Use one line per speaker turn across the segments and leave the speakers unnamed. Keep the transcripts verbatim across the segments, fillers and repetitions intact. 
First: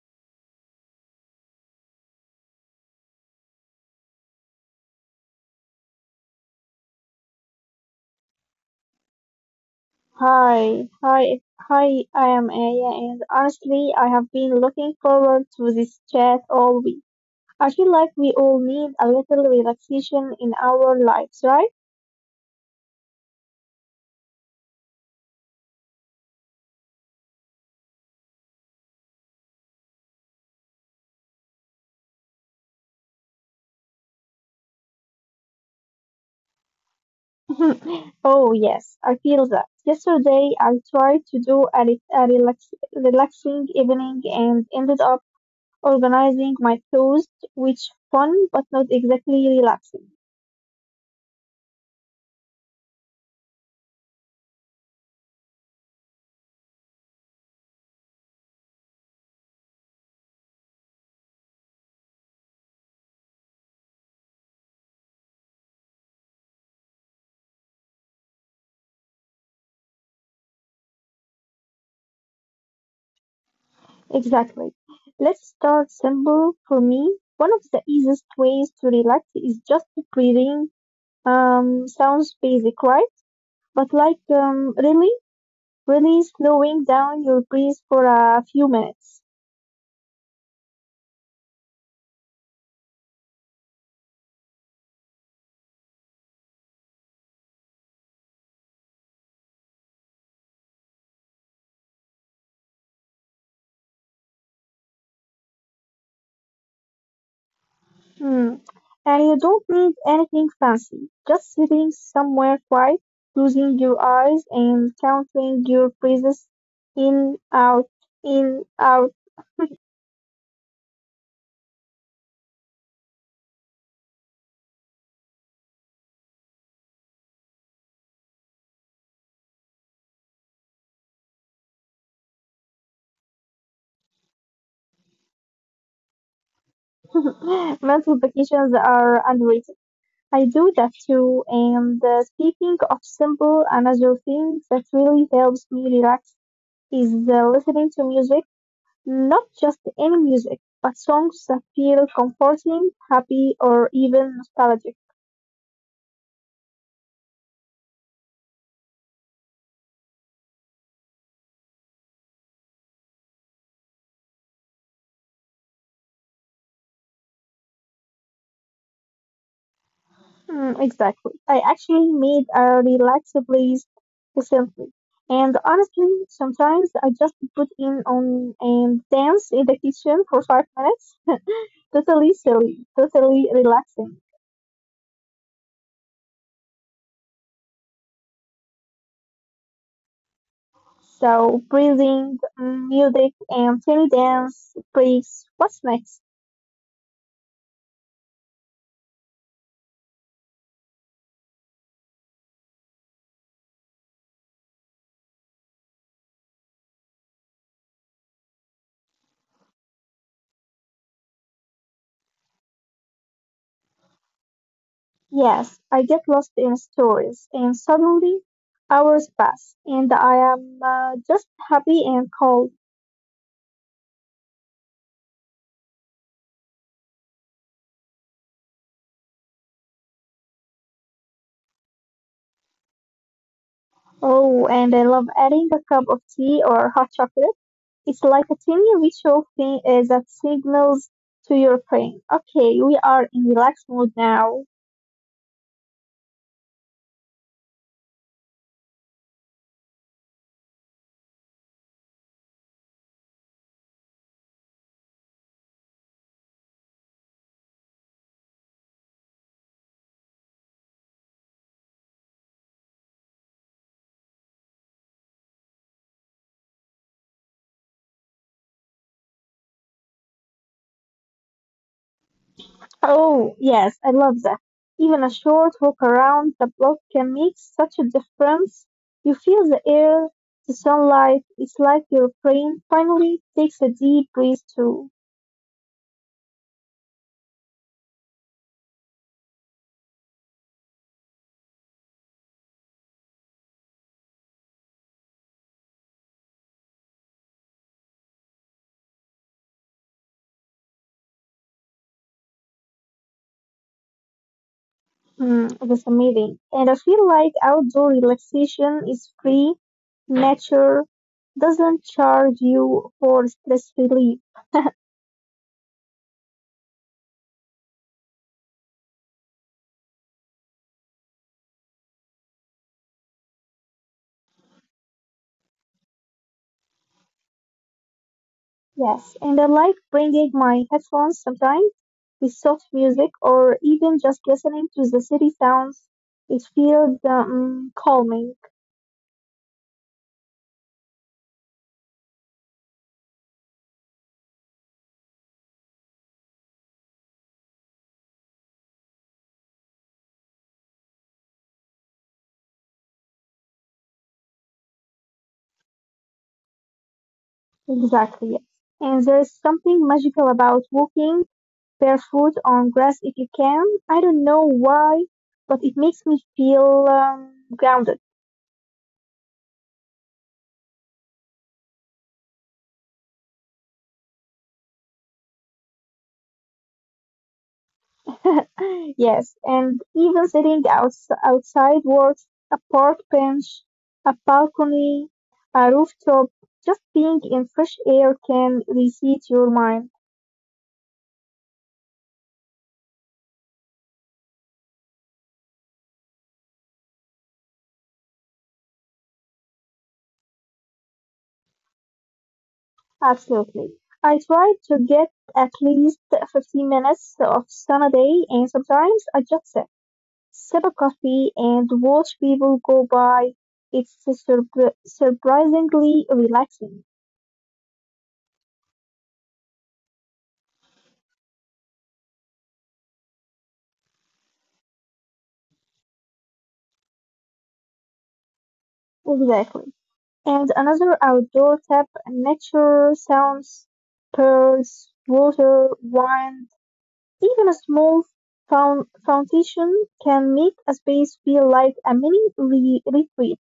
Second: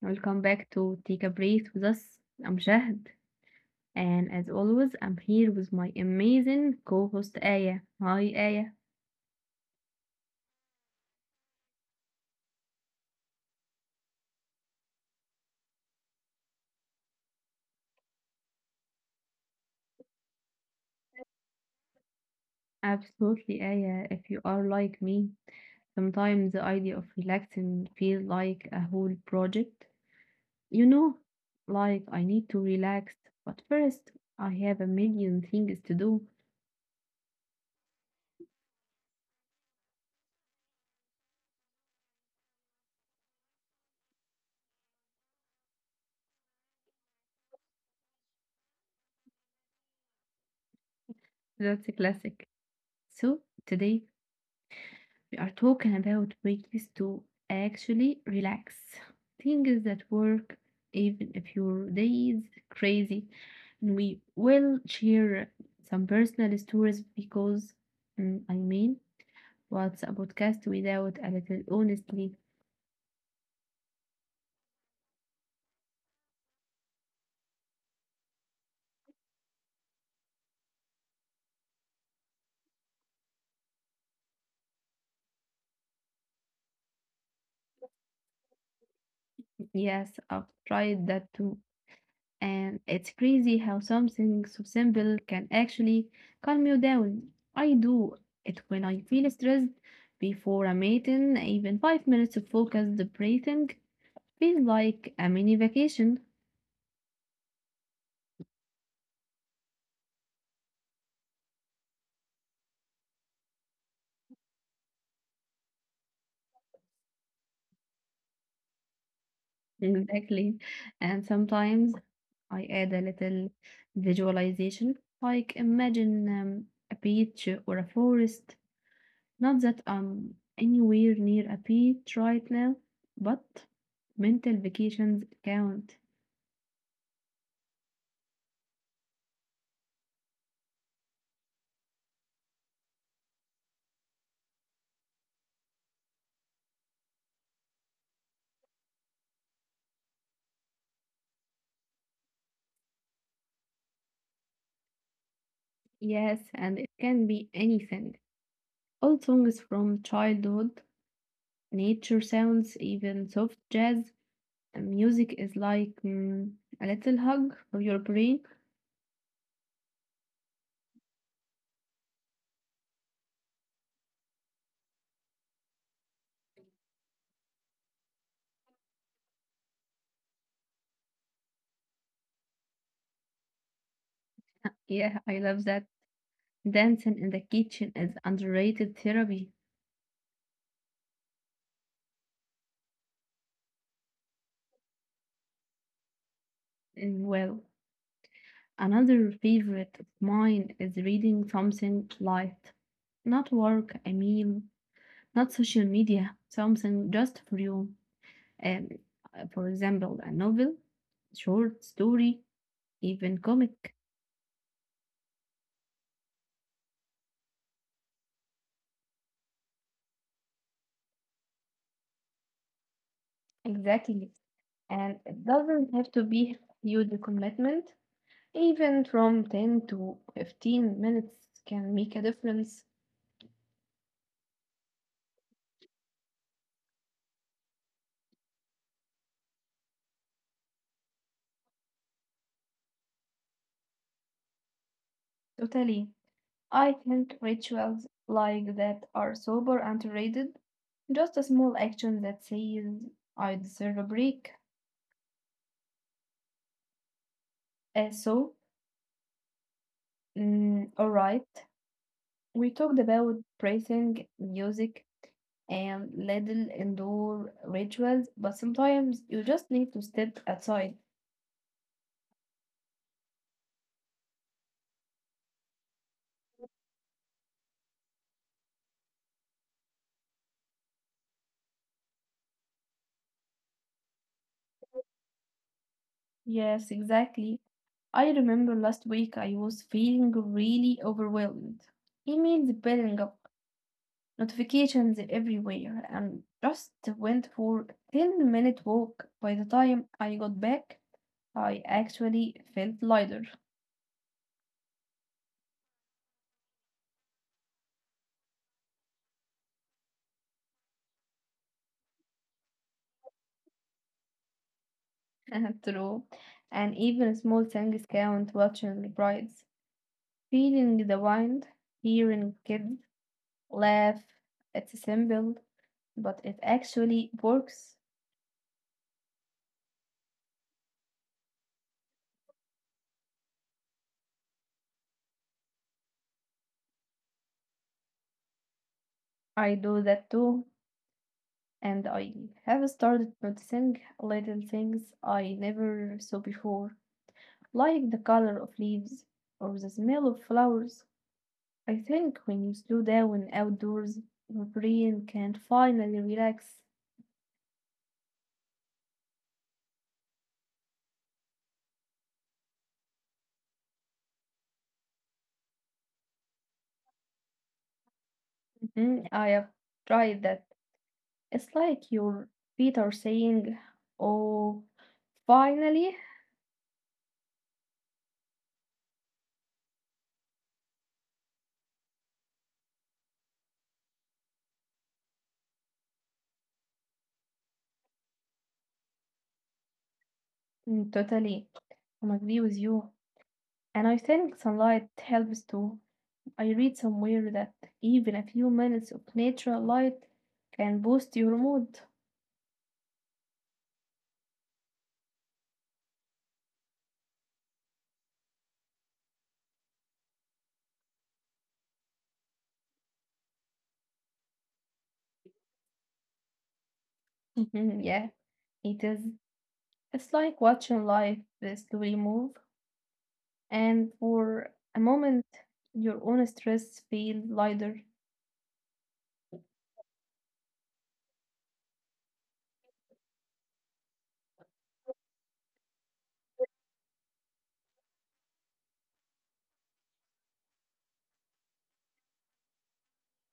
welcome back to Take a Breath with us. I'm Shahd, and as always, I'm here with my amazing co host Aya. Hi, Aya.
Hi, hi, hi, I am Aya, and honestly, I have been looking forward to this chat all week. I feel like we all need a little relaxation in our lives, right?
Absolutely, Aya. If you are like me, sometimes the idea of relaxing feels like a whole project. You know, like I need to relax, but first, I have a million things to do.
Oh, yes, I feel that. Yesterday, I tried to do a, re- a relax- relaxing evening and ended up organizing my clothes, which fun but not exactly relaxing.
That's a classic. So today we are talking about ways to actually relax. Things that work even if your day is crazy. And we will share some personal stories because mm, I mean, what's a podcast without a little honestly.
Exactly. Let's start simple. For me, one of the easiest ways to relax is just breathing. Um, sounds basic, right? But like, um, really, really slowing down your breath for a few minutes.
Yes, I've tried that too. And it's crazy how something so simple can actually calm you down. I do it when I feel stressed before a meeting, even five minutes of focused breathing feels like a mini vacation.
Hmm. And you don't need anything fancy. Just sitting somewhere quiet, closing your eyes and counting your breaths in, out, in, out.
Exactly. And sometimes I add a little visualization, like imagine um, a beach or a forest. Not that I'm anywhere near a beach right now, but mental vacations count.
Mental vacations are underrated. I do that too. And uh, speaking of simple, another thing that really helps me relax is uh, listening to music, not just any music, but songs that feel comforting, happy, or even nostalgic.
Yes, and it can be anything. Old songs from childhood, nature sounds, even soft jazz. And music is like mm, a little hug for your brain.
Mm, exactly. I actually made a relaxed playlist recently. And honestly, sometimes I just put in on and dance in the kitchen for five minutes. Totally silly, totally relaxing.
Yeah, I love that. Dancing in the kitchen is underrated therapy
So breathing, mm, music, and fairy dance please, what's next?
as well. Another favorite of mine is reading something light. Not work, I mean, not social media, something just for you. Um, uh, for example, a novel, short story, even comic.
Yes, I get lost in stories, and suddenly hours pass, and I am uh, just happy and cold.
Exactly. And it doesn't have to be huge commitment. Even from ten to fifteen minutes can make a difference.
Oh, and I love adding a cup of tea or hot chocolate. It's like a tiny ritual thing uh, that signals to your brain, okay, we are in relaxed mode now.
Totally. I think rituals like that are super underrated. Just a small action that says, I deserve a break. Uh, so, mm, alright, we talked about praising music and little indoor rituals, but sometimes you just need to step outside.
Oh, yes, I love that. Even a short walk around the block can make such a difference. You feel the air, the sunlight. It's like your brain finally takes a deep breath too.
Yes, exactly. I remember last week I was feeling really overwhelmed. Emails piling up, notifications everywhere, and just went for a ten minute walk. By the time I got back, I actually felt lighter.
Mm, that's amazing. And I feel like outdoor relaxation is free. Nature doesn't charge you for stress relief.
True. And even small things count, watching brides, feeling the wind, hearing kids laugh. It's simple, but it actually works.
Yes, and I like bringing my headphones sometimes with soft music or even just listening to the city sounds. It feels um, calming.
I do that too, and I have started noticing little things I never saw before, like the color of leaves or the smell of flowers. I think when you slow down outdoors, your brain can finally relax.
Exactly, yes. And there's something magical about walking barefoot on grass if you can. I don't know why, but it makes me feel um, grounded.
Mhm, I have tried that. It's like your feet are saying, oh, finally.
Yes, and even sitting outs outside works, a park bench, a balcony, a rooftop, just being in fresh air can reset your mind.
Mm. Totally. I agree with you. And I think sunlight helps too. I read somewhere that even a few minutes of natural light can boost your mood.
Absolutely. I try to get at least fifteen minutes of sun a day, and sometimes I just sit, sip a coffee, and watch people go by. It's surpri surprisingly relaxing.
Mhm, yeah, it is. It's like watching life slowly move, and for a moment, your own stress feels lighter.
Exactly. And another outdoor tap, nature, sounds, birds, water, wind, even a small foun- fountain can make a space feel like a mini re- retreat.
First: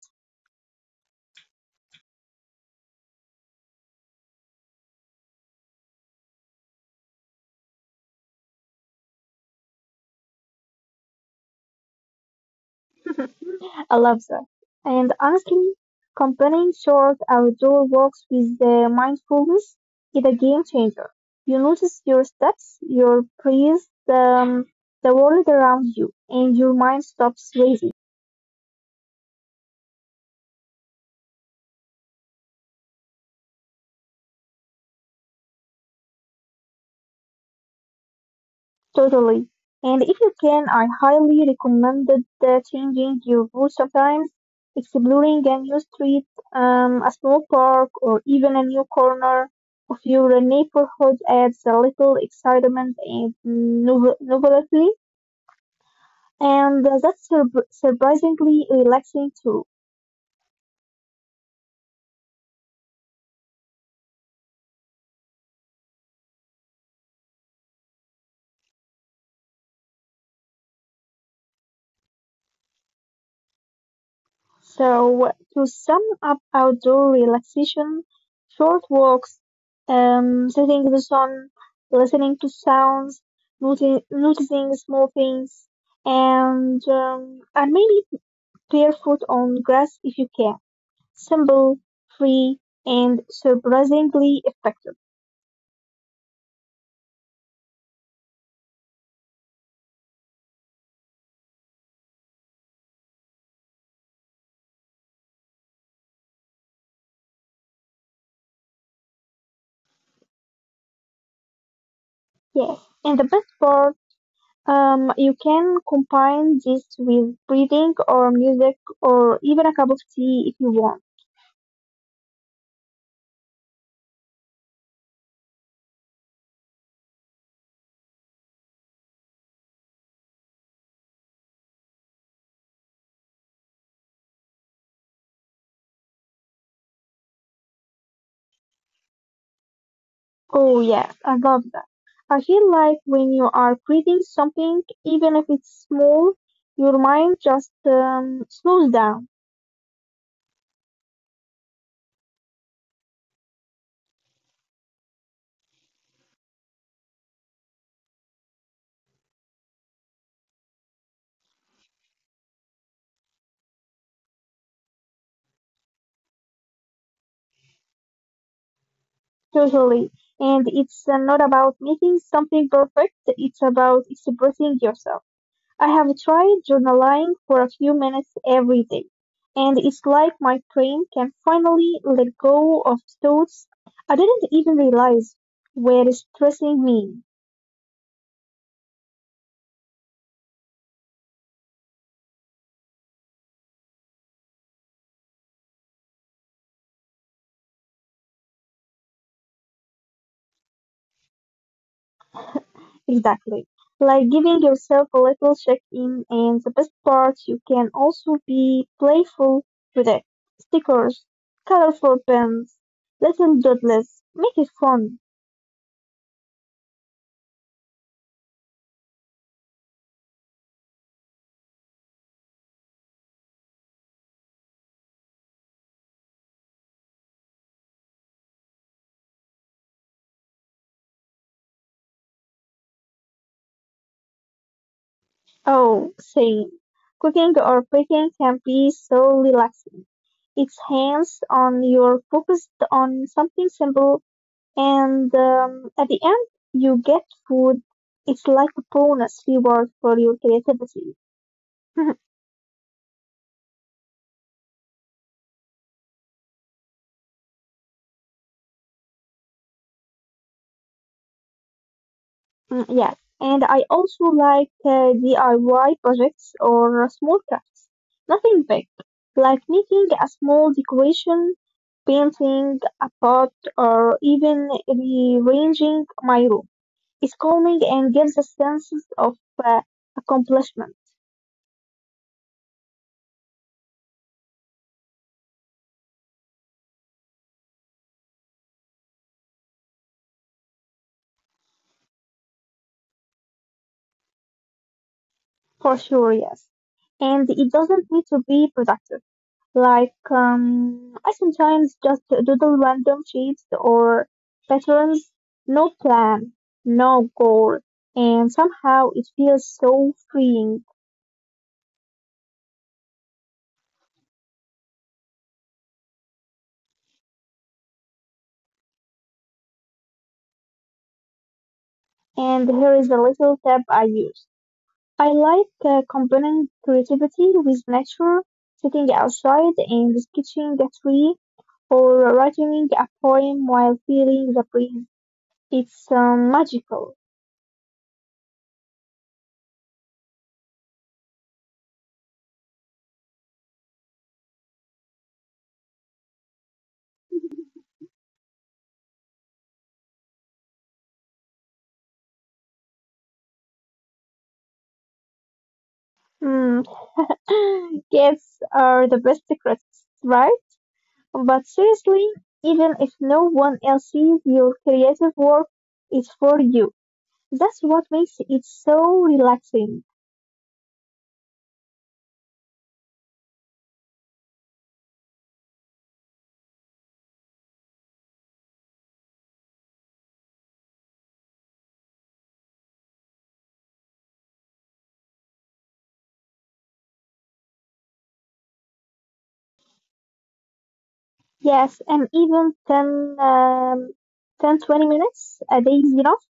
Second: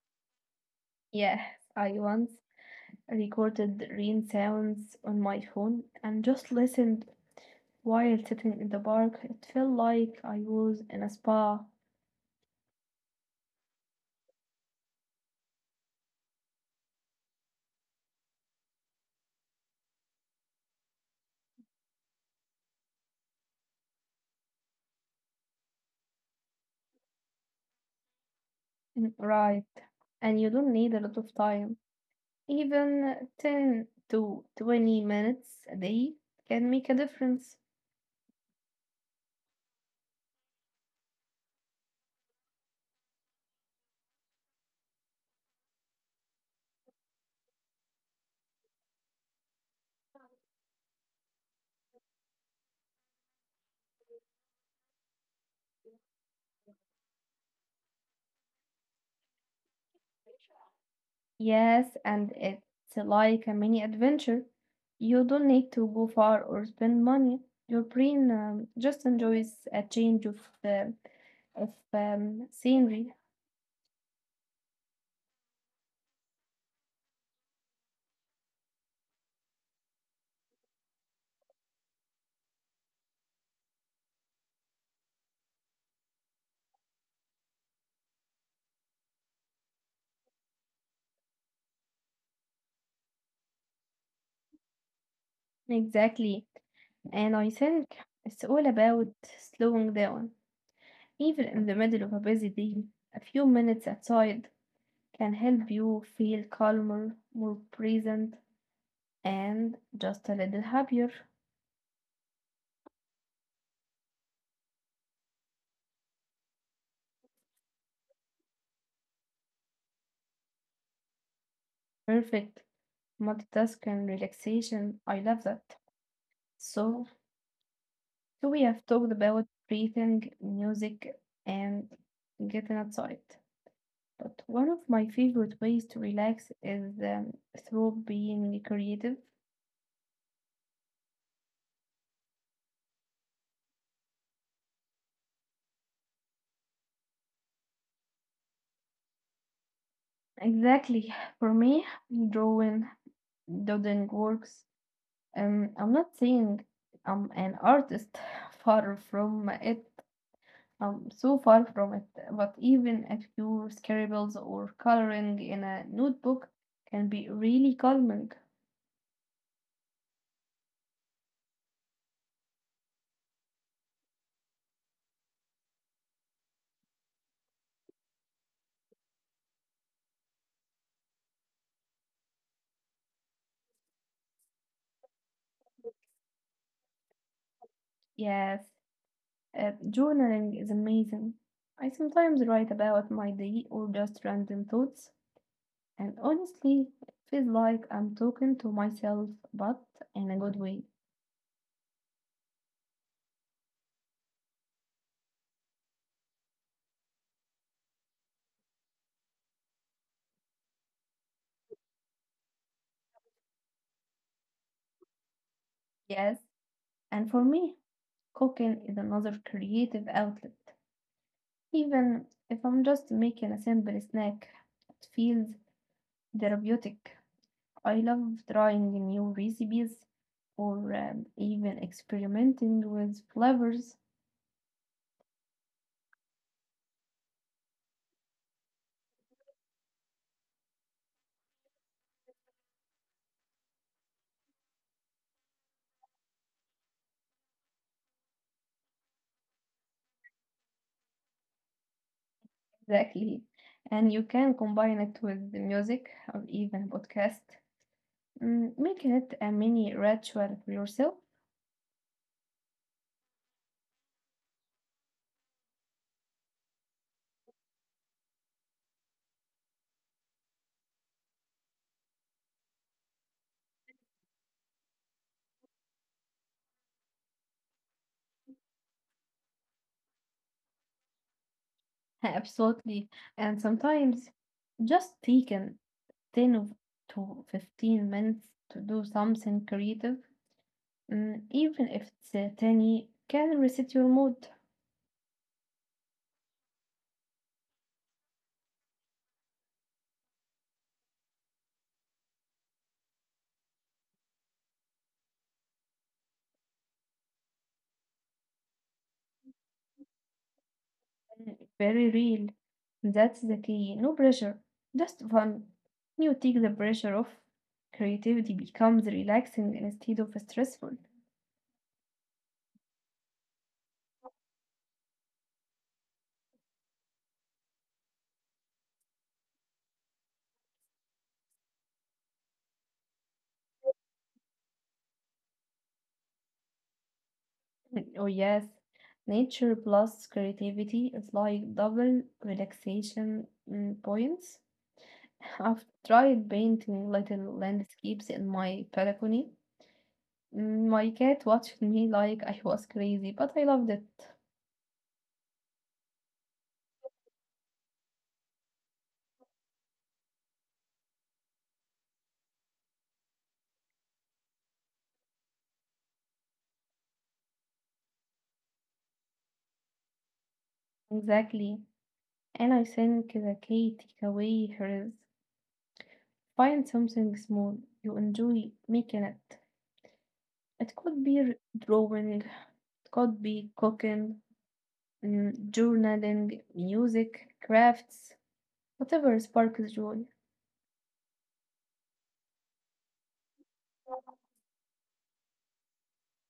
Yeah, I once recorded rain sounds on my phone and just listened while sitting in the park. It felt like I was in a spa.
I love that. And honestly, combining short outdoor walks with the mindfulness is a game changer. You notice your steps, your breath, um, the world around you, and your mind stops racing.
Mm. Right. And you don't need a lot of time. Even ten to twenty minutes a day can make a difference.
Totally. And if you can, I highly recommend that, uh, changing your route sometimes, exploring a new street, um, a small park, or even a new corner of your neighborhood adds a little excitement and novel- novelty, and uh, that's sur- surprisingly relaxing too.
Yes, and it's like a mini adventure. You don't need to go far or spend money. Your brain um, just enjoys a change of uh, of um, scenery.
So, to sum up outdoor relaxation, short walks, um, sitting in the sun, listening to sounds, noti- noticing small things, and, um, and maybe barefoot on grass if you can. Simple, free, and surprisingly effective.
Exactly. And I think it's all about slowing down. Even in the middle of a busy day, a few minutes outside can help you feel calmer, more present, and just a little happier.
Yes. And the best part, um, you can combine this with breathing or music or even a cup of tea if you want.
Perfect. Multitasking relaxation. I love that. So, so we have talked about breathing, music, and getting outside. But one of my favorite ways to relax is um, through being creative.
Oh, yes, I love I feel like when you are creating something, even if it's small, your mind just um, slows down
Exactly. For me, drawing, doodling works. Um, I'm not saying I'm an artist, far from it. I'm so far from it, but even a few scribbles or coloring in a notebook can be really calming.
totally. And it's uh, not about making something perfect, it's about expressing yourself. I have tried journaling for a few minutes every day, and it's like my brain can finally let go of thoughts I didn't even realize were stressing me.
Yes, uh, journaling is amazing. I sometimes write about my day or just random thoughts, and honestly, it feels like I'm talking to myself, but in a good way.
Exactly. Like giving yourself a little check-in, and the best part, you can also be playful with it. Stickers, colorful pens, little doodles. Make it fun.
Yes, and for me, cooking is another creative outlet. Even if I'm just making a simple snack, it feels therapeutic. I love trying new recipes or um, even experimenting with flavors.
Oh, same. Cooking or baking can be so relaxing. It's hands-on. You're focused on something simple, and um, at the end, you get food. It's like a bonus reward for your creativity.
Exactly. And you can combine it with the music or even podcast. Mm, make it a mini ritual for yourself.
Mm, yes, and I also like uh, D I Y projects or small crafts. Nothing big, like making a small decoration, painting a pot, or even rearranging my room. It's calming and gives a sense of uh, accomplishment,
Absolutely. And sometimes just taking ten of- to fifteen minutes to do something creative, mm, even if it's uh, tiny, can reset your mood.
for sure, yes. And it doesn't need to be productive. Like, um, I sometimes just doodle random shapes or patterns, no plan, no goal, and somehow it feels so freeing.
Mm. Very real. That's the key. No pressure, just fun. You take the pressure off. Creativity becomes relaxing instead of stressful.
And here is a little tip I use. I like uh, combining creativity with nature, sitting outside and sketching a tree or writing a poem while feeling the breeze. It's um, magical.
Mm. Oh, yes. Nature plus creativity is like double relaxation mm, points. I've tried painting little landscapes in my balcony. Mm, My cat watched me like I was crazy, but I loved it.
Mm. Cats are the best critics, right? But seriously, even if no one else sees your creative work, it's for you. That's what makes it so relaxing.
Exactly. And I think the key takeaway here is: find something small you enjoy making it. It could be r- drawing, it could be cooking, mm, journaling, music, crafts, whatever sparks joy.
Yes, and even ten, um, ten twenty minutes a day is enough.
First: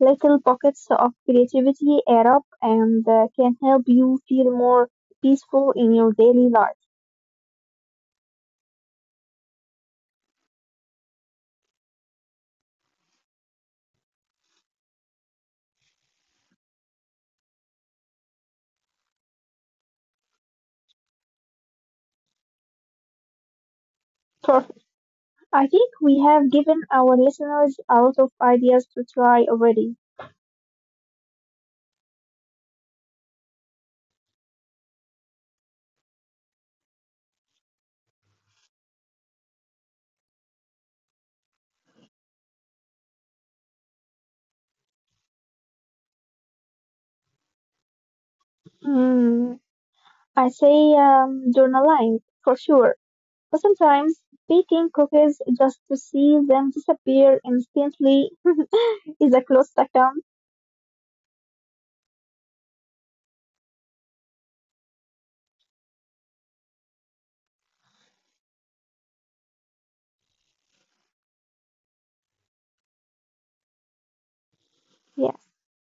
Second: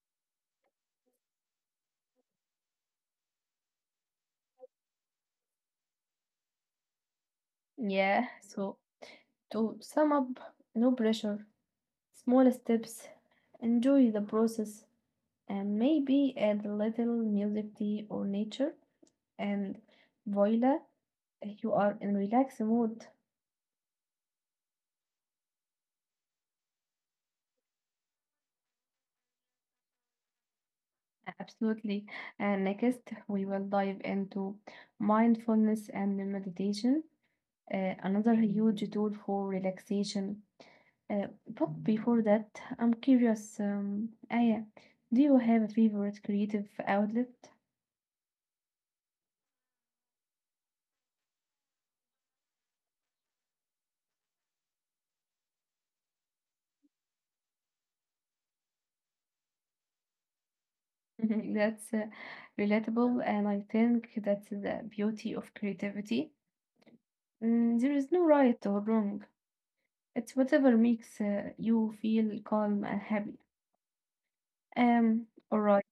Little pockets of creativity add up and uh, can help you feel more peaceful in your daily life.
Yeah, so to sum up, no pressure, small steps, enjoy the process, and maybe add a little music, tea, or nature, and voila, you are in relaxed mood.
Perfect. I think we have given our listeners a lot of ideas to try already.
Absolutely. And next, we will dive into mindfulness and meditation, uh, another huge tool for relaxation. Uh, but before that, I'm curious, um, Aya, do you have a favorite creative outlet?
Hmm. I say um, journaling for sure. But sometimes baking cookies just to see them disappear instantly is a close second.
That's uh, relatable, and I think that's the beauty of creativity. Mm, there is no right or wrong. It's whatever makes uh, you feel calm and happy. Um,
Yes.
all right,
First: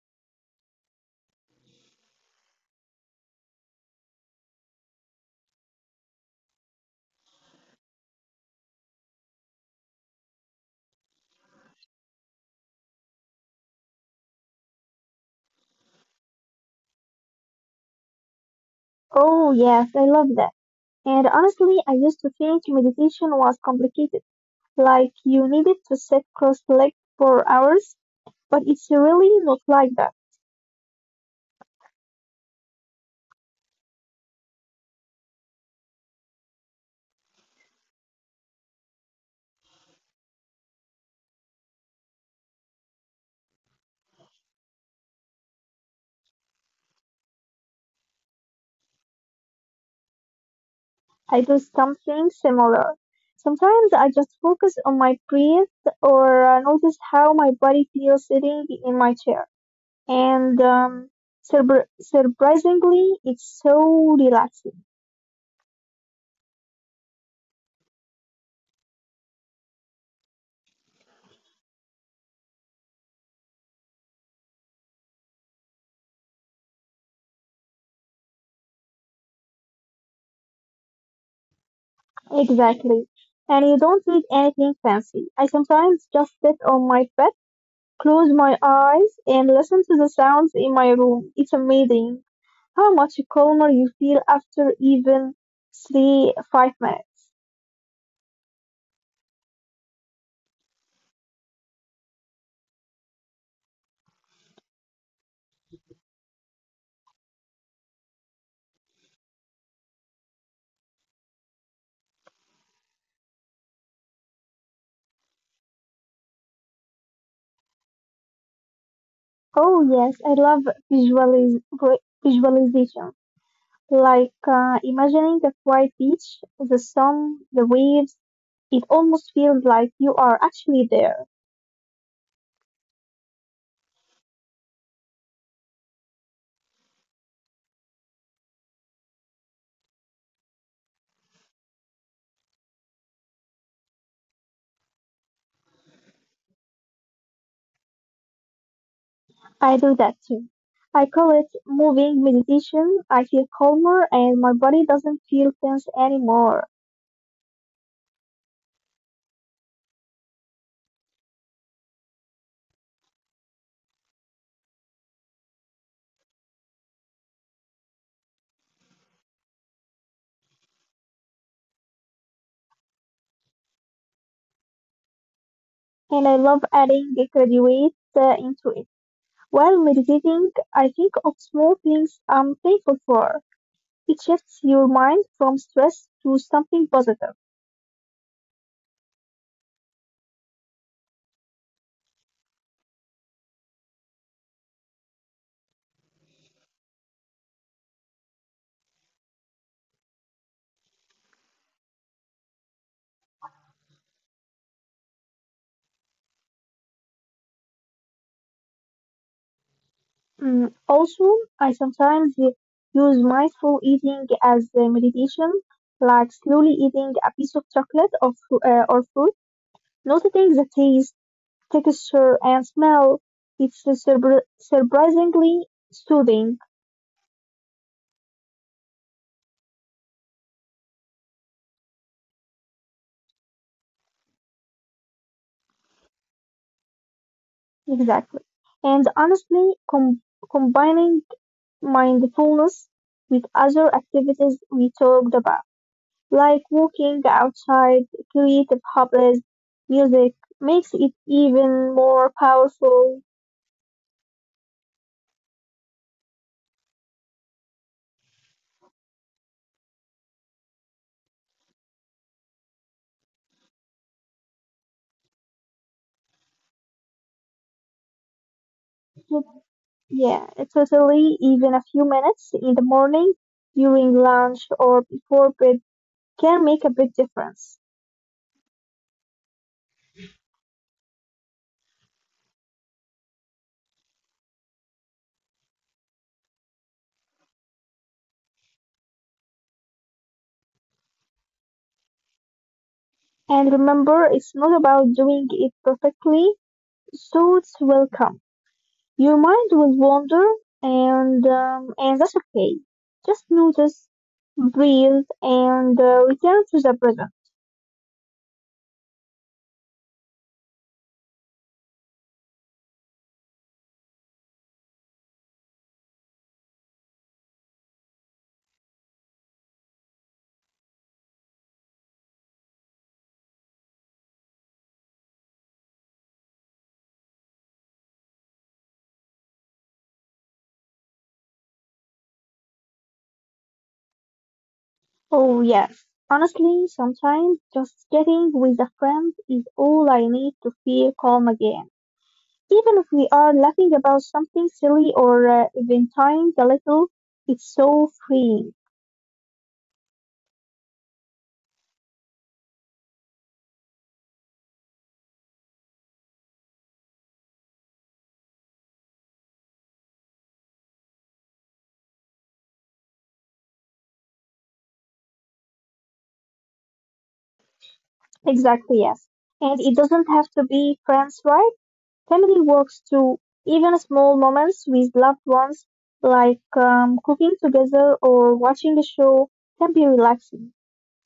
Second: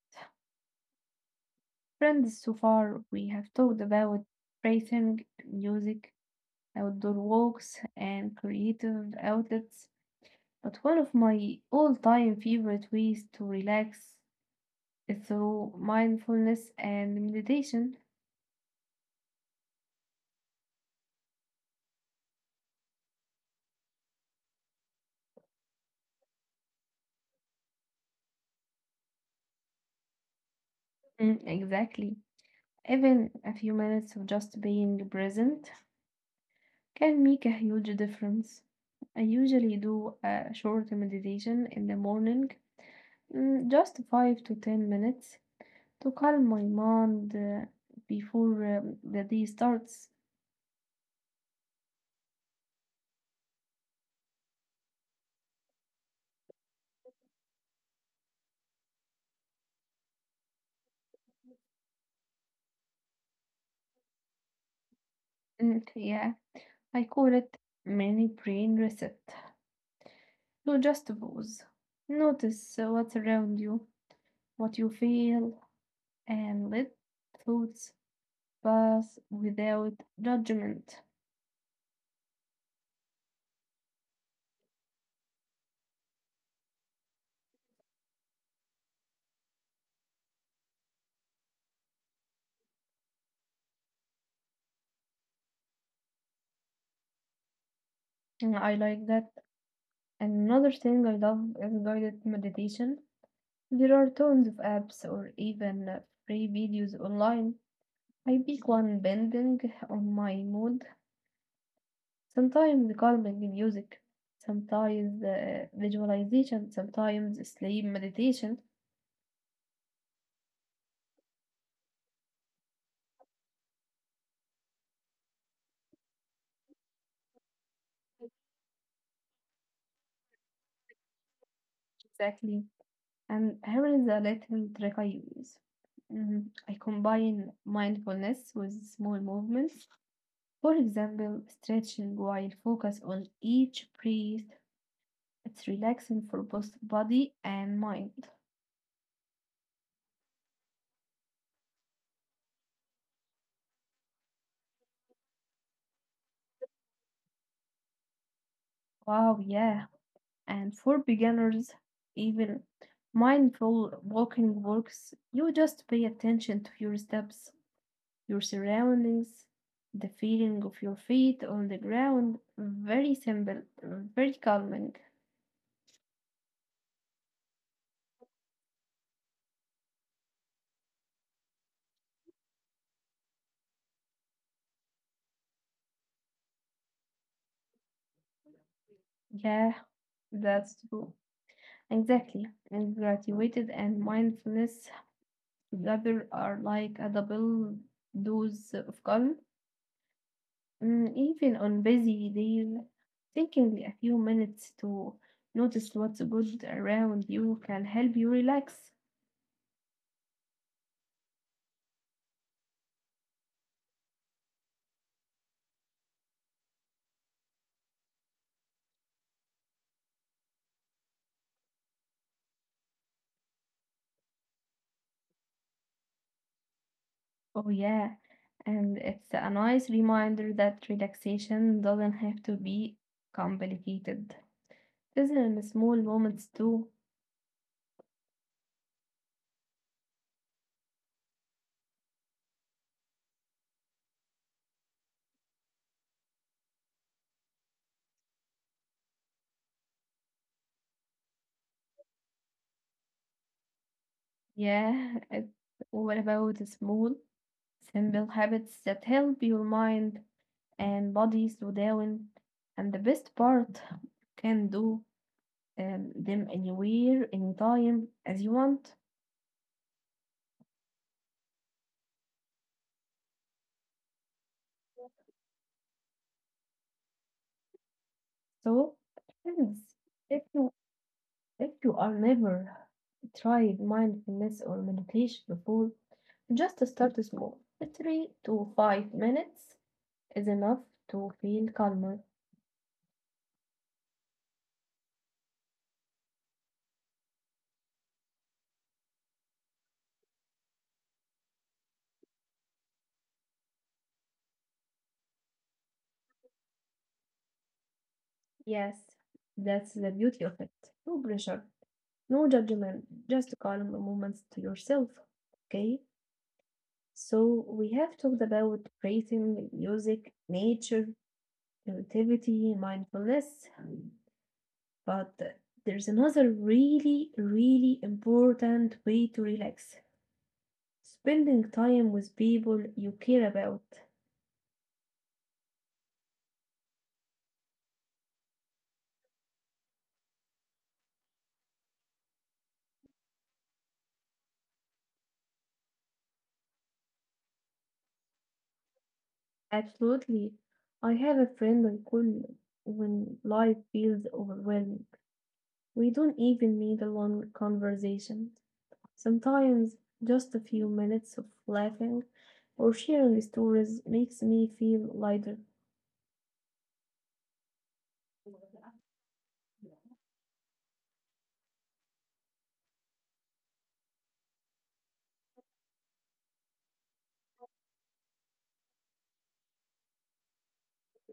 friends, so far, we have talked about writing, music, outdoor walks, and creative outlets. But one of my all time favorite ways to relax is through mindfulness and meditation.
Oh, yes, I love that. And honestly, I used to think meditation was complicated, like you needed to sit cross-legged for hours, but it's really not like that.
Mm, exactly. Even a few minutes of just being present can make a huge difference. I usually do a short meditation in the morning, mm, just five to ten minutes to calm my mind uh, before uh, the day starts.
I do something similar. Sometimes I just focus on my breath or uh, notice how my body feels sitting in my chair. and um, surpri- surprisingly, it's so relaxing.
Mm, yeah, I call it mini brain reset. So just pause, notice uh, what's around you, what you feel, and let thoughts pass without judgment.
Exactly. And you don't need anything fancy. I sometimes just sit on my bed, close my eyes, and listen to the sounds in my room. It's amazing how much calmer you feel after even three, five minutes.
And I like that. Another thing I love is guided meditation. There are tons of apps or even uh, free videos online. I pick one bending on my mood. Sometimes calming music, sometimes uh, visualization, sometimes sleep meditation.
Oh yes, I love visualiz- visualization. Like uh, imagining the quiet beach, the sun, the waves, it almost feels like you are actually there.
Exactly. And here is a little trick I use. Mhm. I combine mindfulness with small movements. For example, stretching while focus on each breath. It's relaxing for both body and mind.
I do that too. I call it moving meditation. I feel calmer and my body doesn't feel tense anymore.
Wow, yeah. And for beginners, even mindful walking works. You just pay attention to your steps, your surroundings, the feeling of your feet on the ground. Very simple, very calming.
And I love adding a graduate uh, into it. While meditating, I think of small things I'm thankful for. It shifts your mind from stress to something positive.
Yeah, that's true. Exactly. And gratitude and mindfulness together are like a double dose of calm. Mm, even on busy days, taking a few minutes to notice what's good around you can help you relax.
Mm, also, I sometimes u- use mindful eating as a meditation, like slowly eating a piece of chocolate or, fru- uh, or fruit, noticing the taste, texture, and smell. It's a surpri- surprisingly soothing,
Oh, yeah. And it's a nice reminder that relaxation doesn't have to be complicated. Doesn't small moments too?
exactly. And honestly, com- combining mindfulness with other activities we talked about. Like walking outside creative hobbies, music makes it even more powerful.
Yeah, it's all about small, simple habits that help your mind and body slow down. And the best part, you can do um, them anywhere, anytime, as you want.
It- Yeah, it's totally even a few minutes in the morning, during lunch, or before bed can make a big difference.
So, friends, if you if you are never tried mindfulness or meditation before, just start small. Three to five minutes is enough to feel calmer.
And remember, it's not about doing it perfectly, thoughts will come. Your mind will wander, and um, and that's okay. Just notice, breathe, and uh, return to the present.
Yes, that's the beauty of it. No pressure, no judgment, just calm moments to yourself. Okay, so we have talked about breathing, music, nature, creativity, mindfulness. But there's another really, really important way to relax, spending time with people you care about.
Oh, yes. Honestly, sometimes just getting with a friend is all I need to feel calm again. Even if we are laughing about something silly or uh, venting a little, it's so freeing.
Absolutely. I have a friend I call when life feels overwhelming. We don't even need a long conversation. Sometimes just a few minutes of laughing or sharing stories makes me feel lighter.
Exactly, yes. And it doesn't have to be friends, right? Family works too. Even small moments with loved ones, like um, cooking together or watching a show, can be relaxing.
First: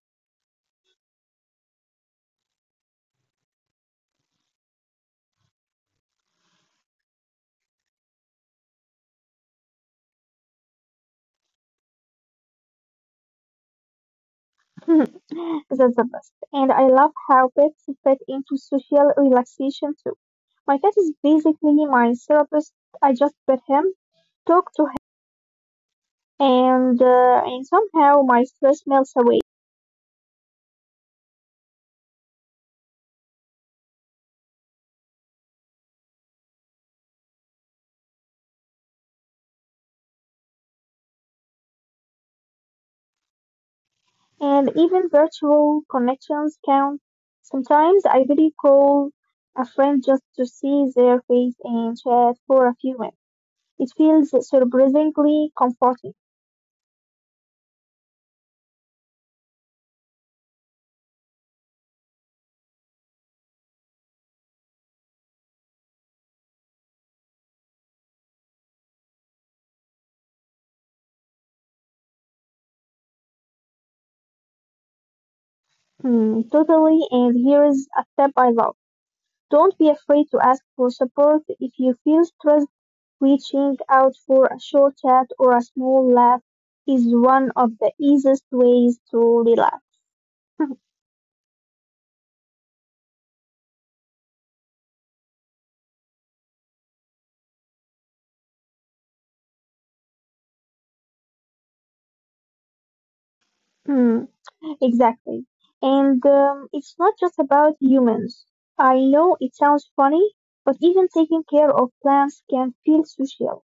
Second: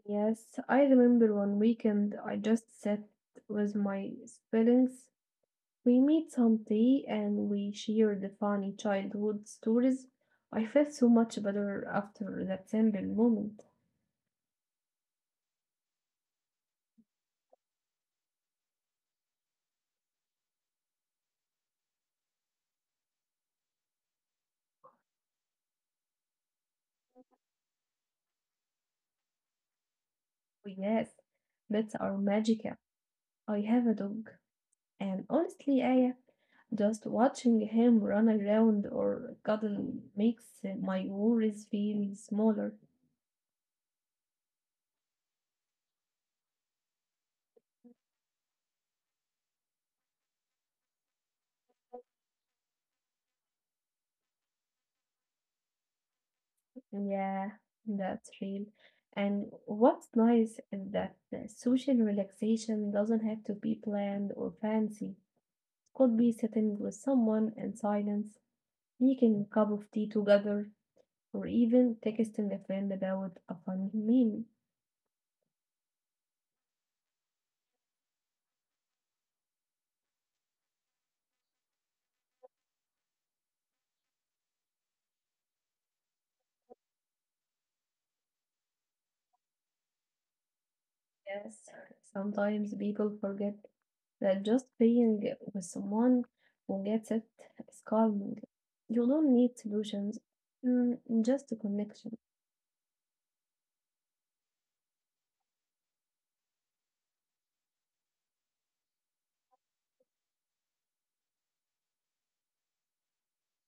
Yes, I remember one weekend I just sat with my siblings. We made some tea and we shared the funny childhood stories. I felt so much better after that simple moment.
That's the best. And I love how pets fit into social relaxation too. My cat is basically my therapist. I just pet him, talk to him, and uh, and somehow my stress melts away.
Oh, yes, that's our magical. I have a dog, and honestly, Aya, just watching him run around or cuddle makes my worries feel smaller.
And even virtual connections count. Sometimes I really call a friend just to see their face and chat for a few minutes. It feels surprisingly comforting.
Yeah, that's real. And what's nice is that the social relaxation doesn't have to be planned or fancy. It could be sitting with someone in silence, making a cup of tea together, or even texting a friend about a funny meme.
Hmm, totally. And here is a step I love. Don't be afraid to ask for support if you feel stressed. Reaching out for a short chat or a small laugh is one of the easiest ways to relax.
Yes, sometimes people forget that just being with someone who gets it is calming. You don't need solutions, mm, just a connection.
Hmm, exactly. And um, it's not just about humans. I know it sounds funny, but even taking care of plants can feel social.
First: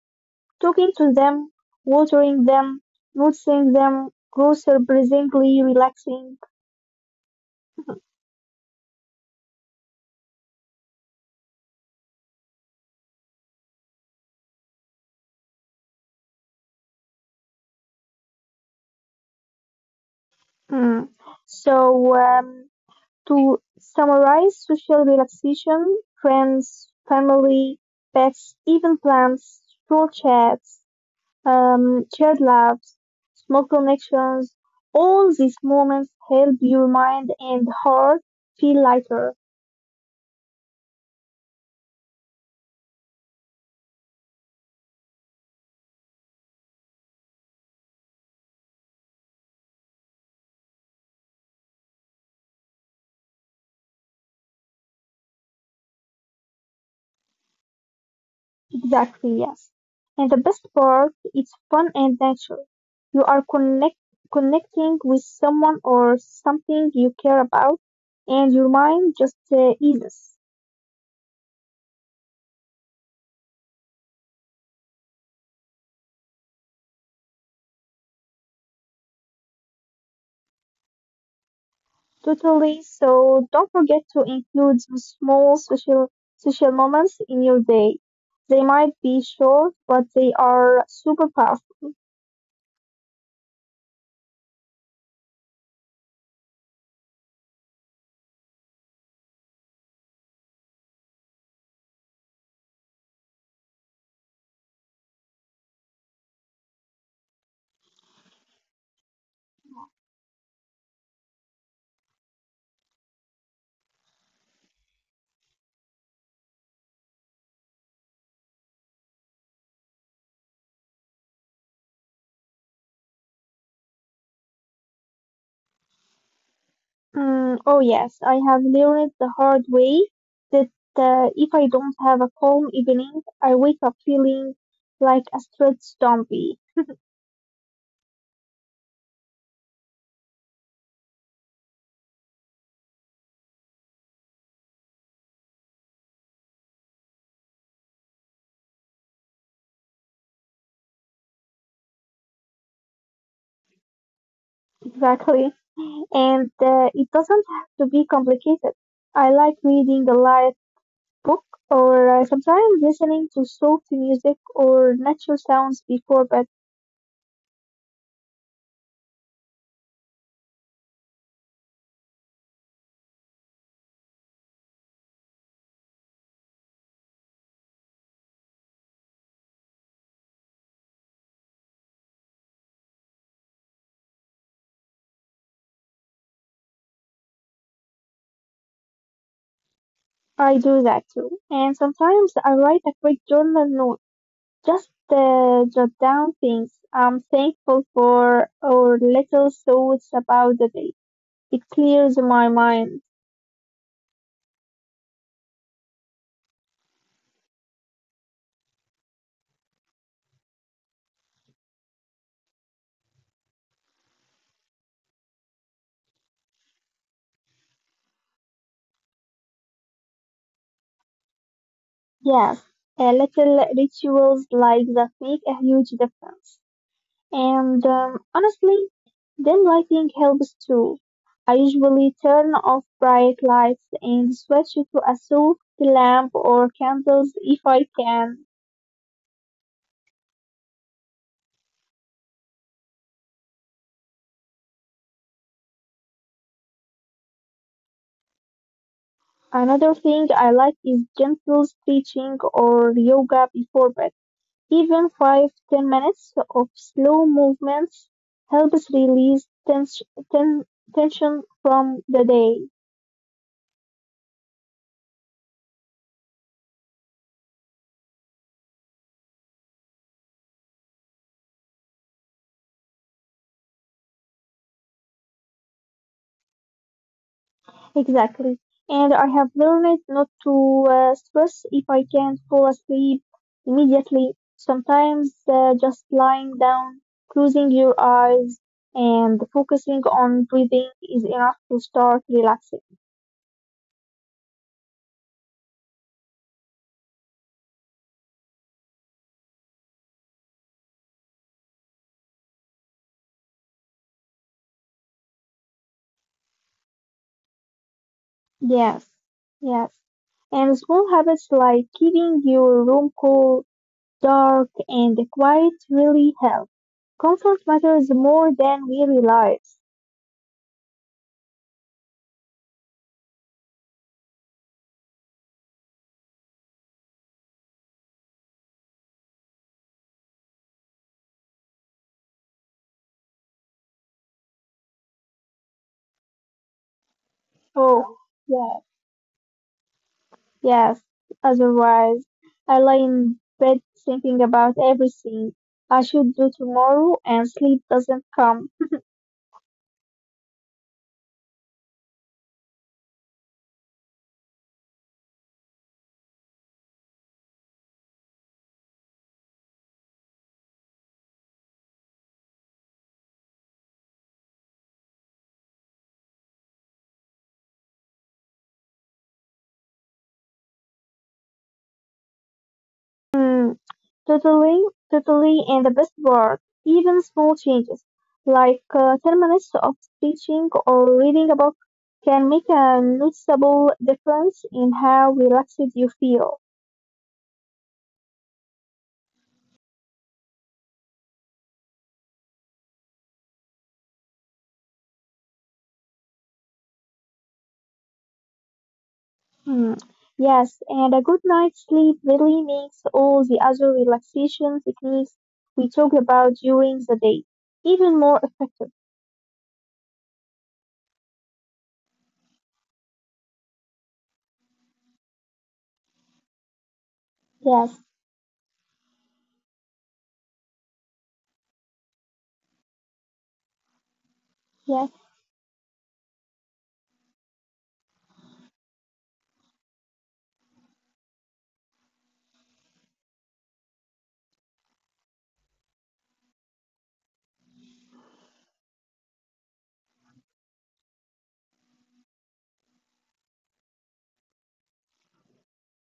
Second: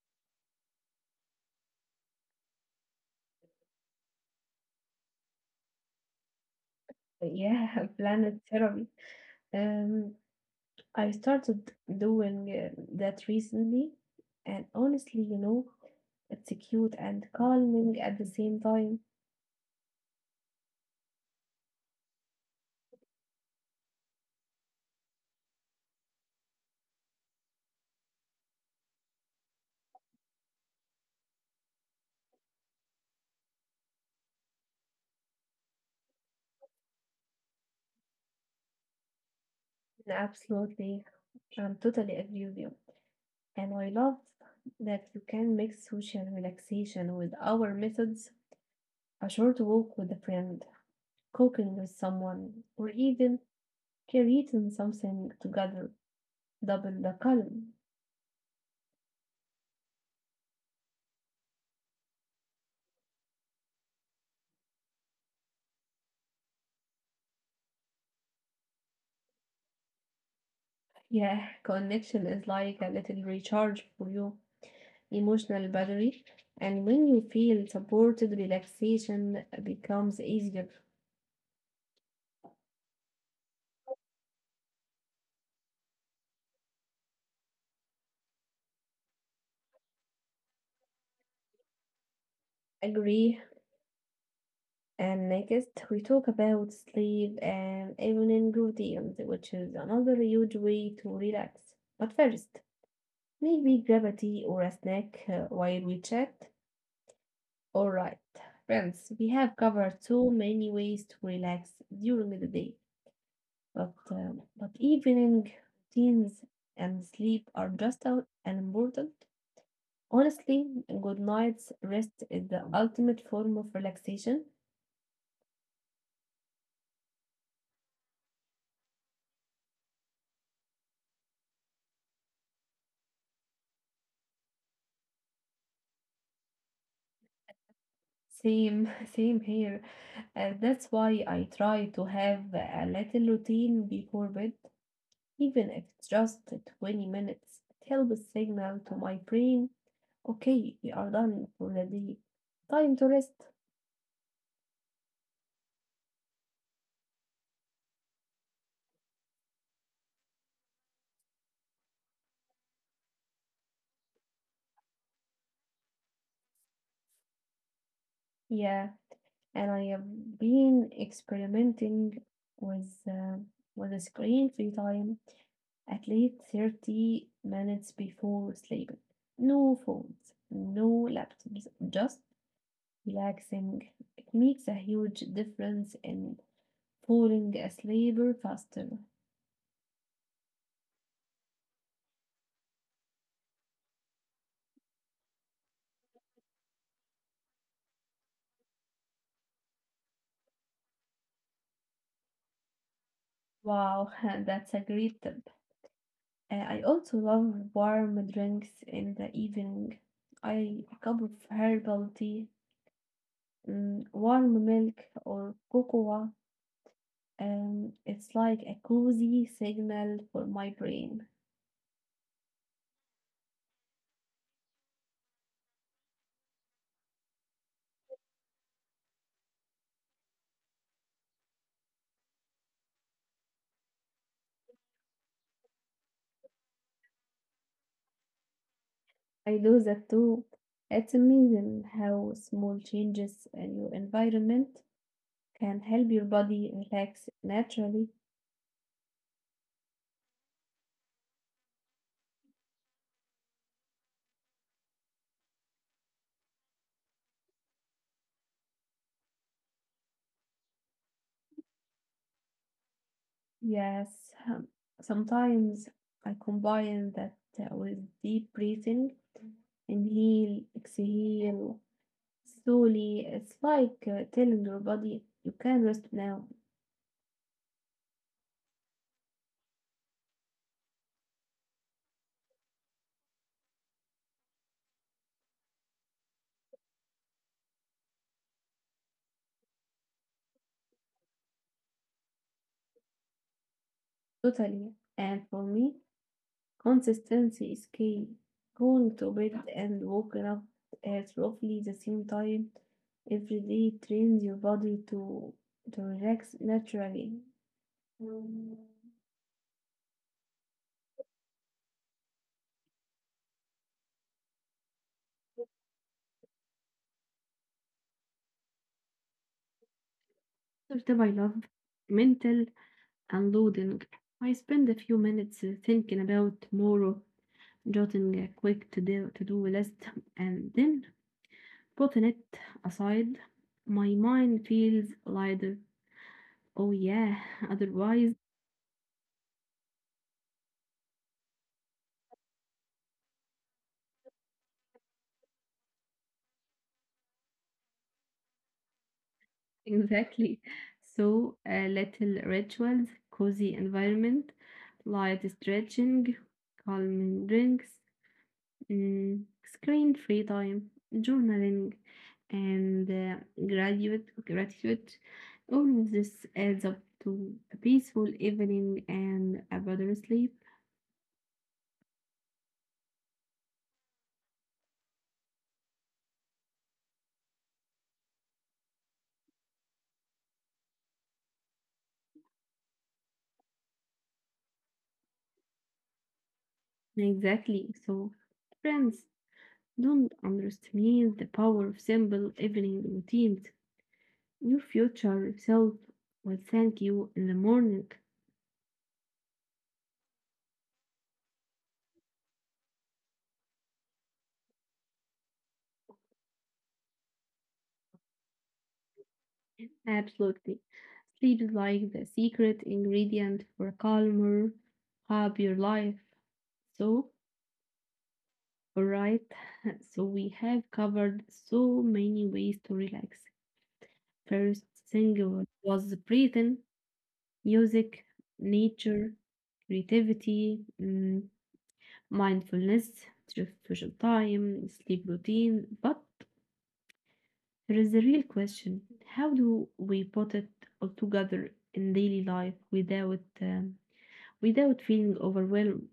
Talking to them, watering them, noticing them grow surprisingly relaxing.
Yeah, planet therapy. Um, I started doing uh, that recently, and honestly, you know, it's cute and calming at the same time.
Hmm. So, um, To summarize, social relaxation, friends, family, pets, even plants, stroll chats, um, shared laughs, small connections, all these moments help your mind and heart feel lighter.
Absolutely, I'm totally agree with you. And I love that you can mix social relaxation with our methods, a short walk with a friend, cooking with someone, or even creating something together. Double the calm.
Exactly, yes. And the best part, it's fun and natural. You are connect, connecting with someone or something you care about, and your mind just uh, eases.
Yeah, connection is like a little recharge for you. Emotional battery. And when you feel supported, relaxation becomes easier.
Totally. So don't forget to include some small social social moments in your day. They might be short, but they are super powerful.
Agree. And next, we talk about sleep and evening routines, which is another huge way to relax. But first, maybe grab a tea or a snack uh, while we chat. All right, friends, we have covered so many ways to relax during the day, but uh, but evening routines and sleep are just as important. Honestly, a good night's rest is the ultimate form of relaxation.
Mm, oh yes, I have learned the hard way that uh, if I don't have a calm evening, I wake up feeling like a stressed zombie.
Same, same here. And that's why I try to have a little routine before bed, even if it's just twenty minutes. It helps signal to my brain, okay, we are done for the day. Time to rest.
Exactly. And uh, it doesn't have to be complicated. I like reading a light book or uh, sometimes listening to soft music or natural sounds before bed.
Yeah, and I have been experimenting with uh, with a screen free time at least thirty minutes before sleeping. No phones, no laptops, just relaxing. It makes a huge difference in falling asleep faster.
I do that too. And sometimes I write a quick journal note, just uh, jot down things I'm thankful for or little thoughts about the day. It clears my mind.
Wow, that's a great tip. Uh, I also love warm drinks in the evening. I a cup of herbal tea, mm, warm milk or cocoa. Um, it's like a cozy signal for my brain.
Yes, uh, little rituals like that make a huge difference. And um, honestly, dim lighting helps too. I usually turn off bright lights and switch to a soft lamp or candles if I can.
I do that too. It's amazing how small changes in your environment can help your body relax naturally.
Another thing I like is gentle stretching or yoga before bed. Even five ten minutes of slow movements helps release tens- ten- tension from the day.
Yes, um, sometimes I combine that uh, with deep breathing, inhale, exhale slowly. It's like uh, telling your body you can rest now.
Exactly. And I have learned not to uh, stress if I can't fall asleep immediately. Sometimes uh, just lying down, closing your eyes, and focusing on breathing is enough to start relaxing.
Totally. And for me, consistency is key. Going to bed and waking up at roughly the same time every day trains your body to to relax naturally.
Yes, yes. And small habits like keeping your room cool, dark, and quiet really help. Comfort matters more than we realize.
After my love, mental unloading, I spend a few minutes uh, thinking about tomorrow, jotting a quick to do to do list, and then putting it aside. My mind feels lighter. Oh, yeah,
Oh,
otherwise,
yeah. Yes, otherwise I lie in bed thinking about everything I should do tomorrow and sleep doesn't come.
exactly. So, uh, little rituals, cozy environment, light stretching, calming drinks, mm, screen free time, journaling, and uh, graduate gratitude. All of this adds up to a peaceful evening and a better sleep.
Mm, totally, totally, and the best part, even small changes, like uh, ten minutes of teaching or reading a book, can make a noticeable difference in how relaxed you feel.
Exactly. So, friends, don't underestimate the power of simple evening routines. Your future self will thank you in the morning.
Hmm. Yes, and a good night's sleep really makes all the other relaxation techniques we talk about during the day even more effective.
Absolutely. Sleep is like the secret ingredient for calmer, happier life. So,
Yes,
alright, so we have covered so many ways to relax. First
yes,
thing was breathing, music, nature, creativity, mm, mindfulness, just social time, sleep routine. But there is a real question how do we put it all together in daily life without um, without feeling overwhelmed.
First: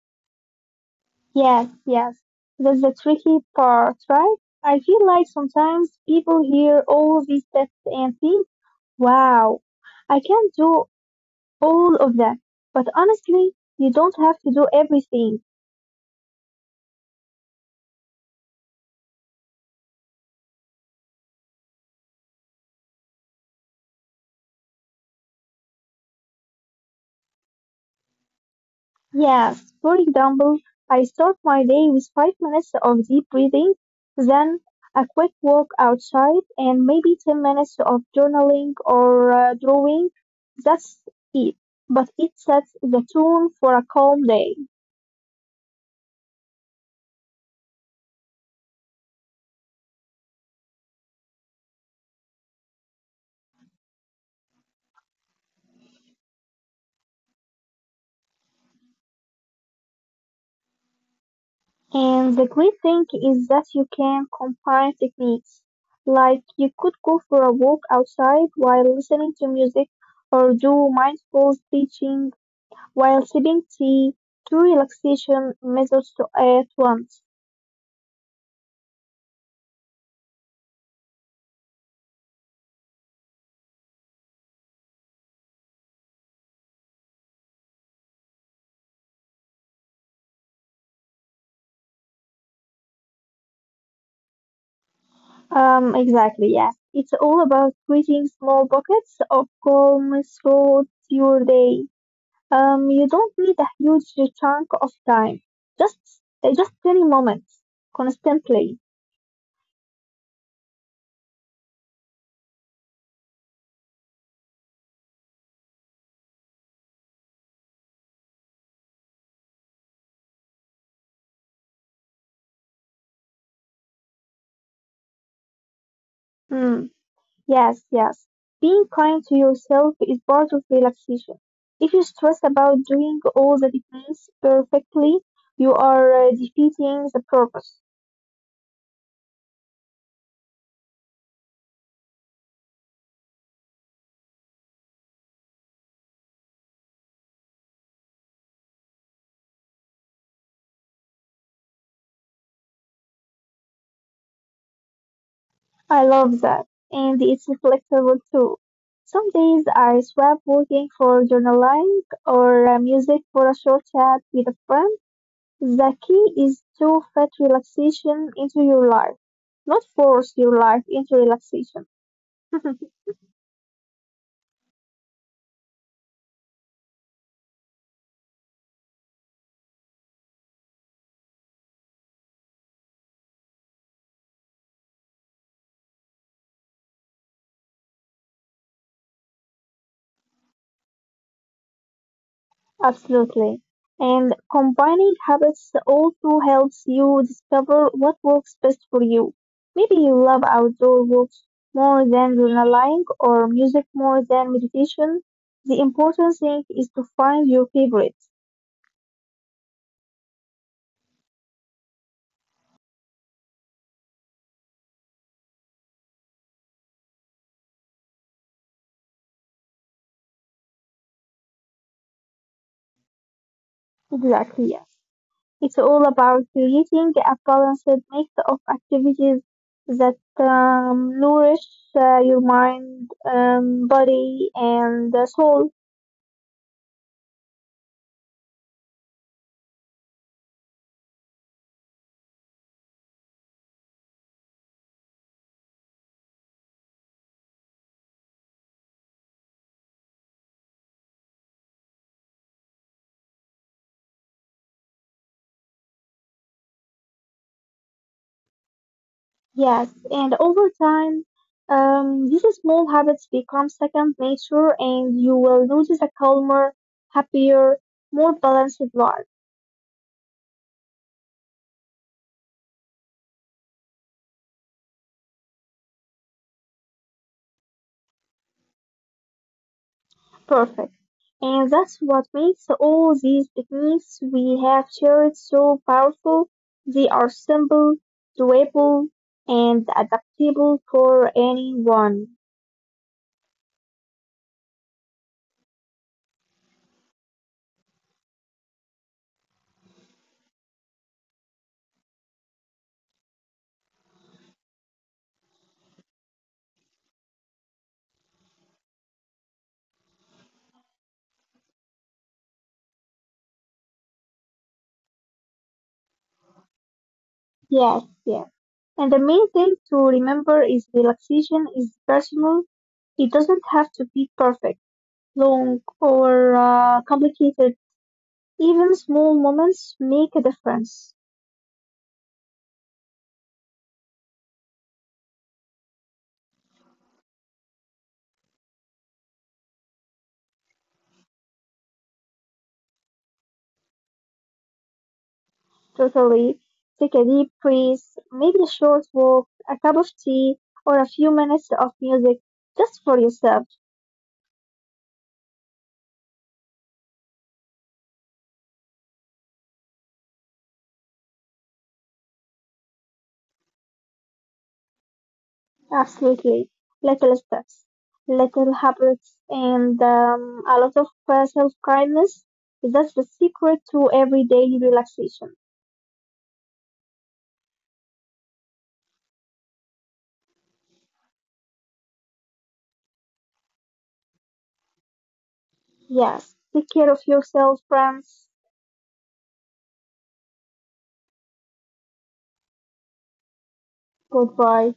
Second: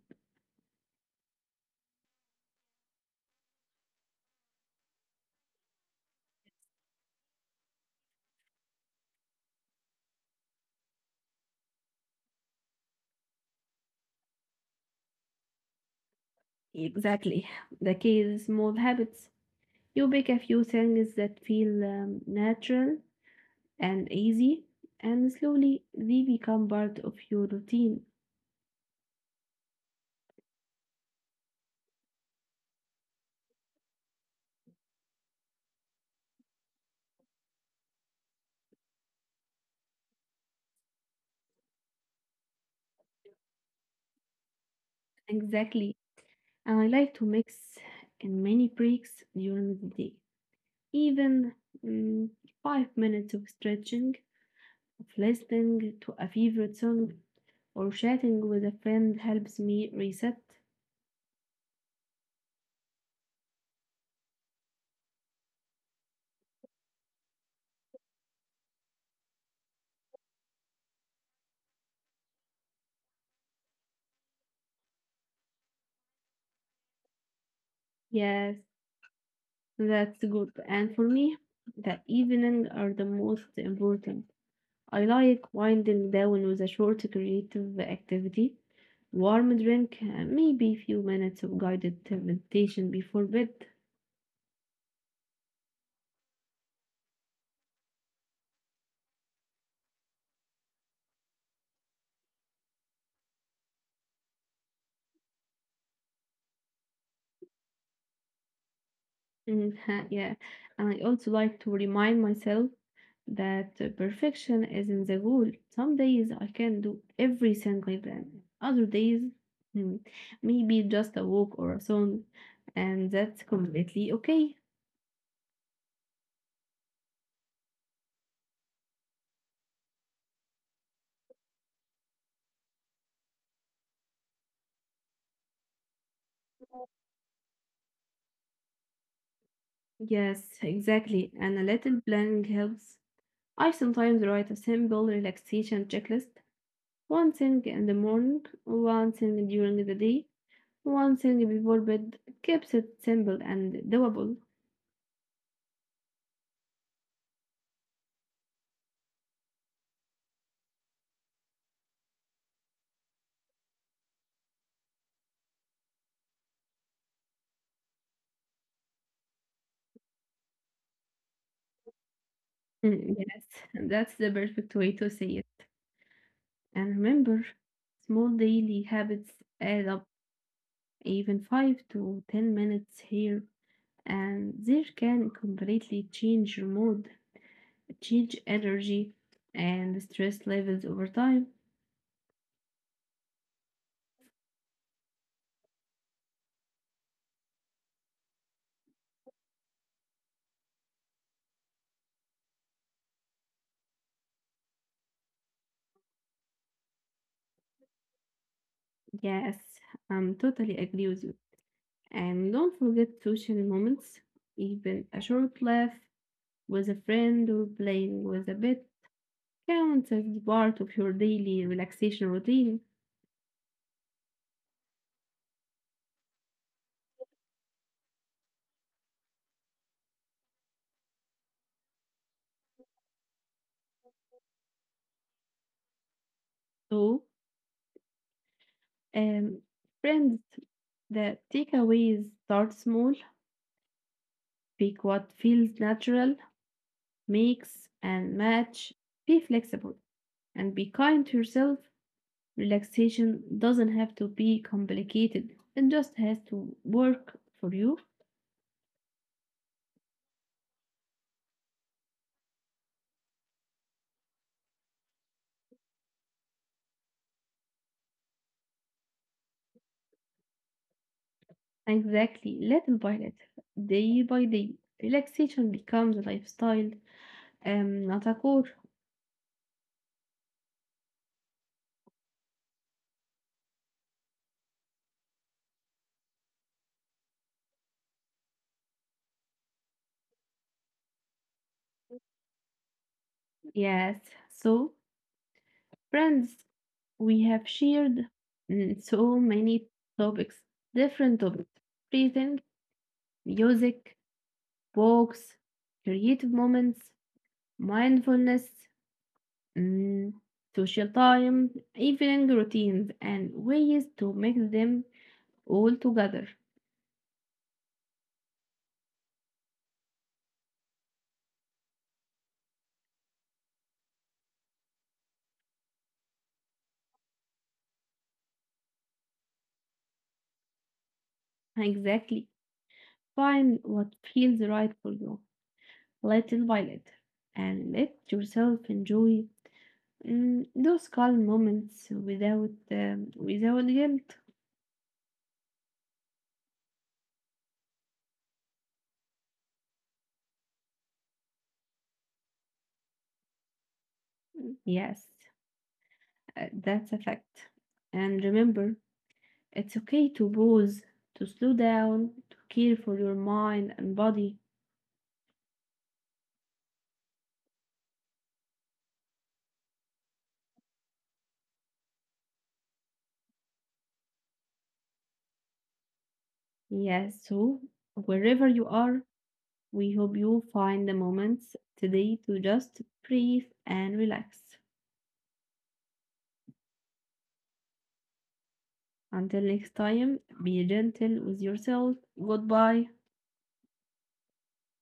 yes, yes. That's the tricky part, right? I feel like sometimes people hear all these steps and think, wow, I can do all of that. But honestly, you don't have to do everything.
Exactly. The key is small habits. You pick a few things that feel um, natural and easy, and slowly they become part of your routine.
Yes, for example, I start my day with five minutes of deep breathing, then a quick walk outside, and maybe ten minutes of journaling or uh, drawing. That's it. But it sets the tone for a calm day.
Exactly. And I like to mix in many breaks during the day. Even mm, five minutes of stretching, of listening to a favorite song, or chatting with a friend helps me reset.
And the great thing is that you can combine techniques. Like you could go for a walk outside while listening to music or do mindful teaching while sipping tea, two relaxation methods to at once.
Yes, that's good. And for me, the evening are the most important. I like winding down with a short creative activity, warm drink, and maybe a few minutes of guided meditation before bed.
Um, exactly, yeah. It's all about creating small pockets of calm throughout your day. Um, you don't need a huge chunk of time. Just, uh, just tiny moments, constantly.
Mhm, yeah, and I also like to remind myself that uh, perfection isn't the goal. Some days I can do everything I plan. Other days, mm, maybe just a walk or a song, and that's completely okay.
Mm, yes, yes. Being kind to yourself is part of relaxation. If you stress about doing all the techniques perfectly, you are uh, defeating the purpose.
Yes, exactly. And a little planning helps. I sometimes write a simple relaxation checklist. One thing in the morning, one thing during the day, one thing before bed. Keeps it simple and doable.
I love that. And it's flexible too. Some days I swap working for journaling or uh, music for a short chat with a friend. The key is to fit relaxation into your life, not force your life into relaxation.
Mm, yes, that's the perfect way to say it. And remember, small daily habits add up even five to ten minutes here, and there can completely change your mood, change energy, and stress levels over time.
Absolutely. And combining habits also helps you discover what works best for you. Maybe you love outdoor walks more than journaling or music more than meditation. The important thing is to find your favorites.
Yes, I'm totally agree with you. And don't forget social moments, even a short laugh with a friend or playing with a pet counts as part of your daily relaxation routine.
Exactly, yeah. It's all about creating a balanced mix of activities that um, nourish uh, your mind, um, body, and soul.
So, Um, friends, the takeaways start small, pick what feels natural, mix and match, be flexible, and be kind to yourself. Relaxation doesn't have to be complicated, it just has to work for you.
Yes, and over time, um, these small habits become second nature, and you will notice a calmer, happier, more balanced life.
Exactly, little by little, day by day, relaxation becomes a lifestyle, um, not a core.
Perfect. And that's what makes all these techniques we have shared so powerful. They are simple, doable, and adaptable for anyone.
Yes, so friends, we have shared mm, so many topics, different topics breathing, music, books, creative moments, mindfulness, mm, social time, evening routines, and ways to mix them all together.
Yes, yes. And the main thing to remember is relaxation is personal. It doesn't have to be perfect. Long or uh, complicated, even small moments make a difference.
Exactly. Find what feels right for you, little by little, and let yourself enjoy mm, those calm moments without um, without guilt.
Totally. Take a deep breath, maybe a short walk, a cup of tea, or a few minutes of music just for yourself.
Yes. Uh, that's a fact. And remember, it's okay to pause, to slow down, to care for your mind and body.
Absolutely. Little steps, little habits, and um, a lot of uh, self kindness. That's the secret to everyday relaxation.
Yes, so wherever you are, we hope you find the moments today to just breathe and relax.
Yes. Take care of yourself, friends.
Until next time, be gentle with yourself. Goodbye.
Goodbye.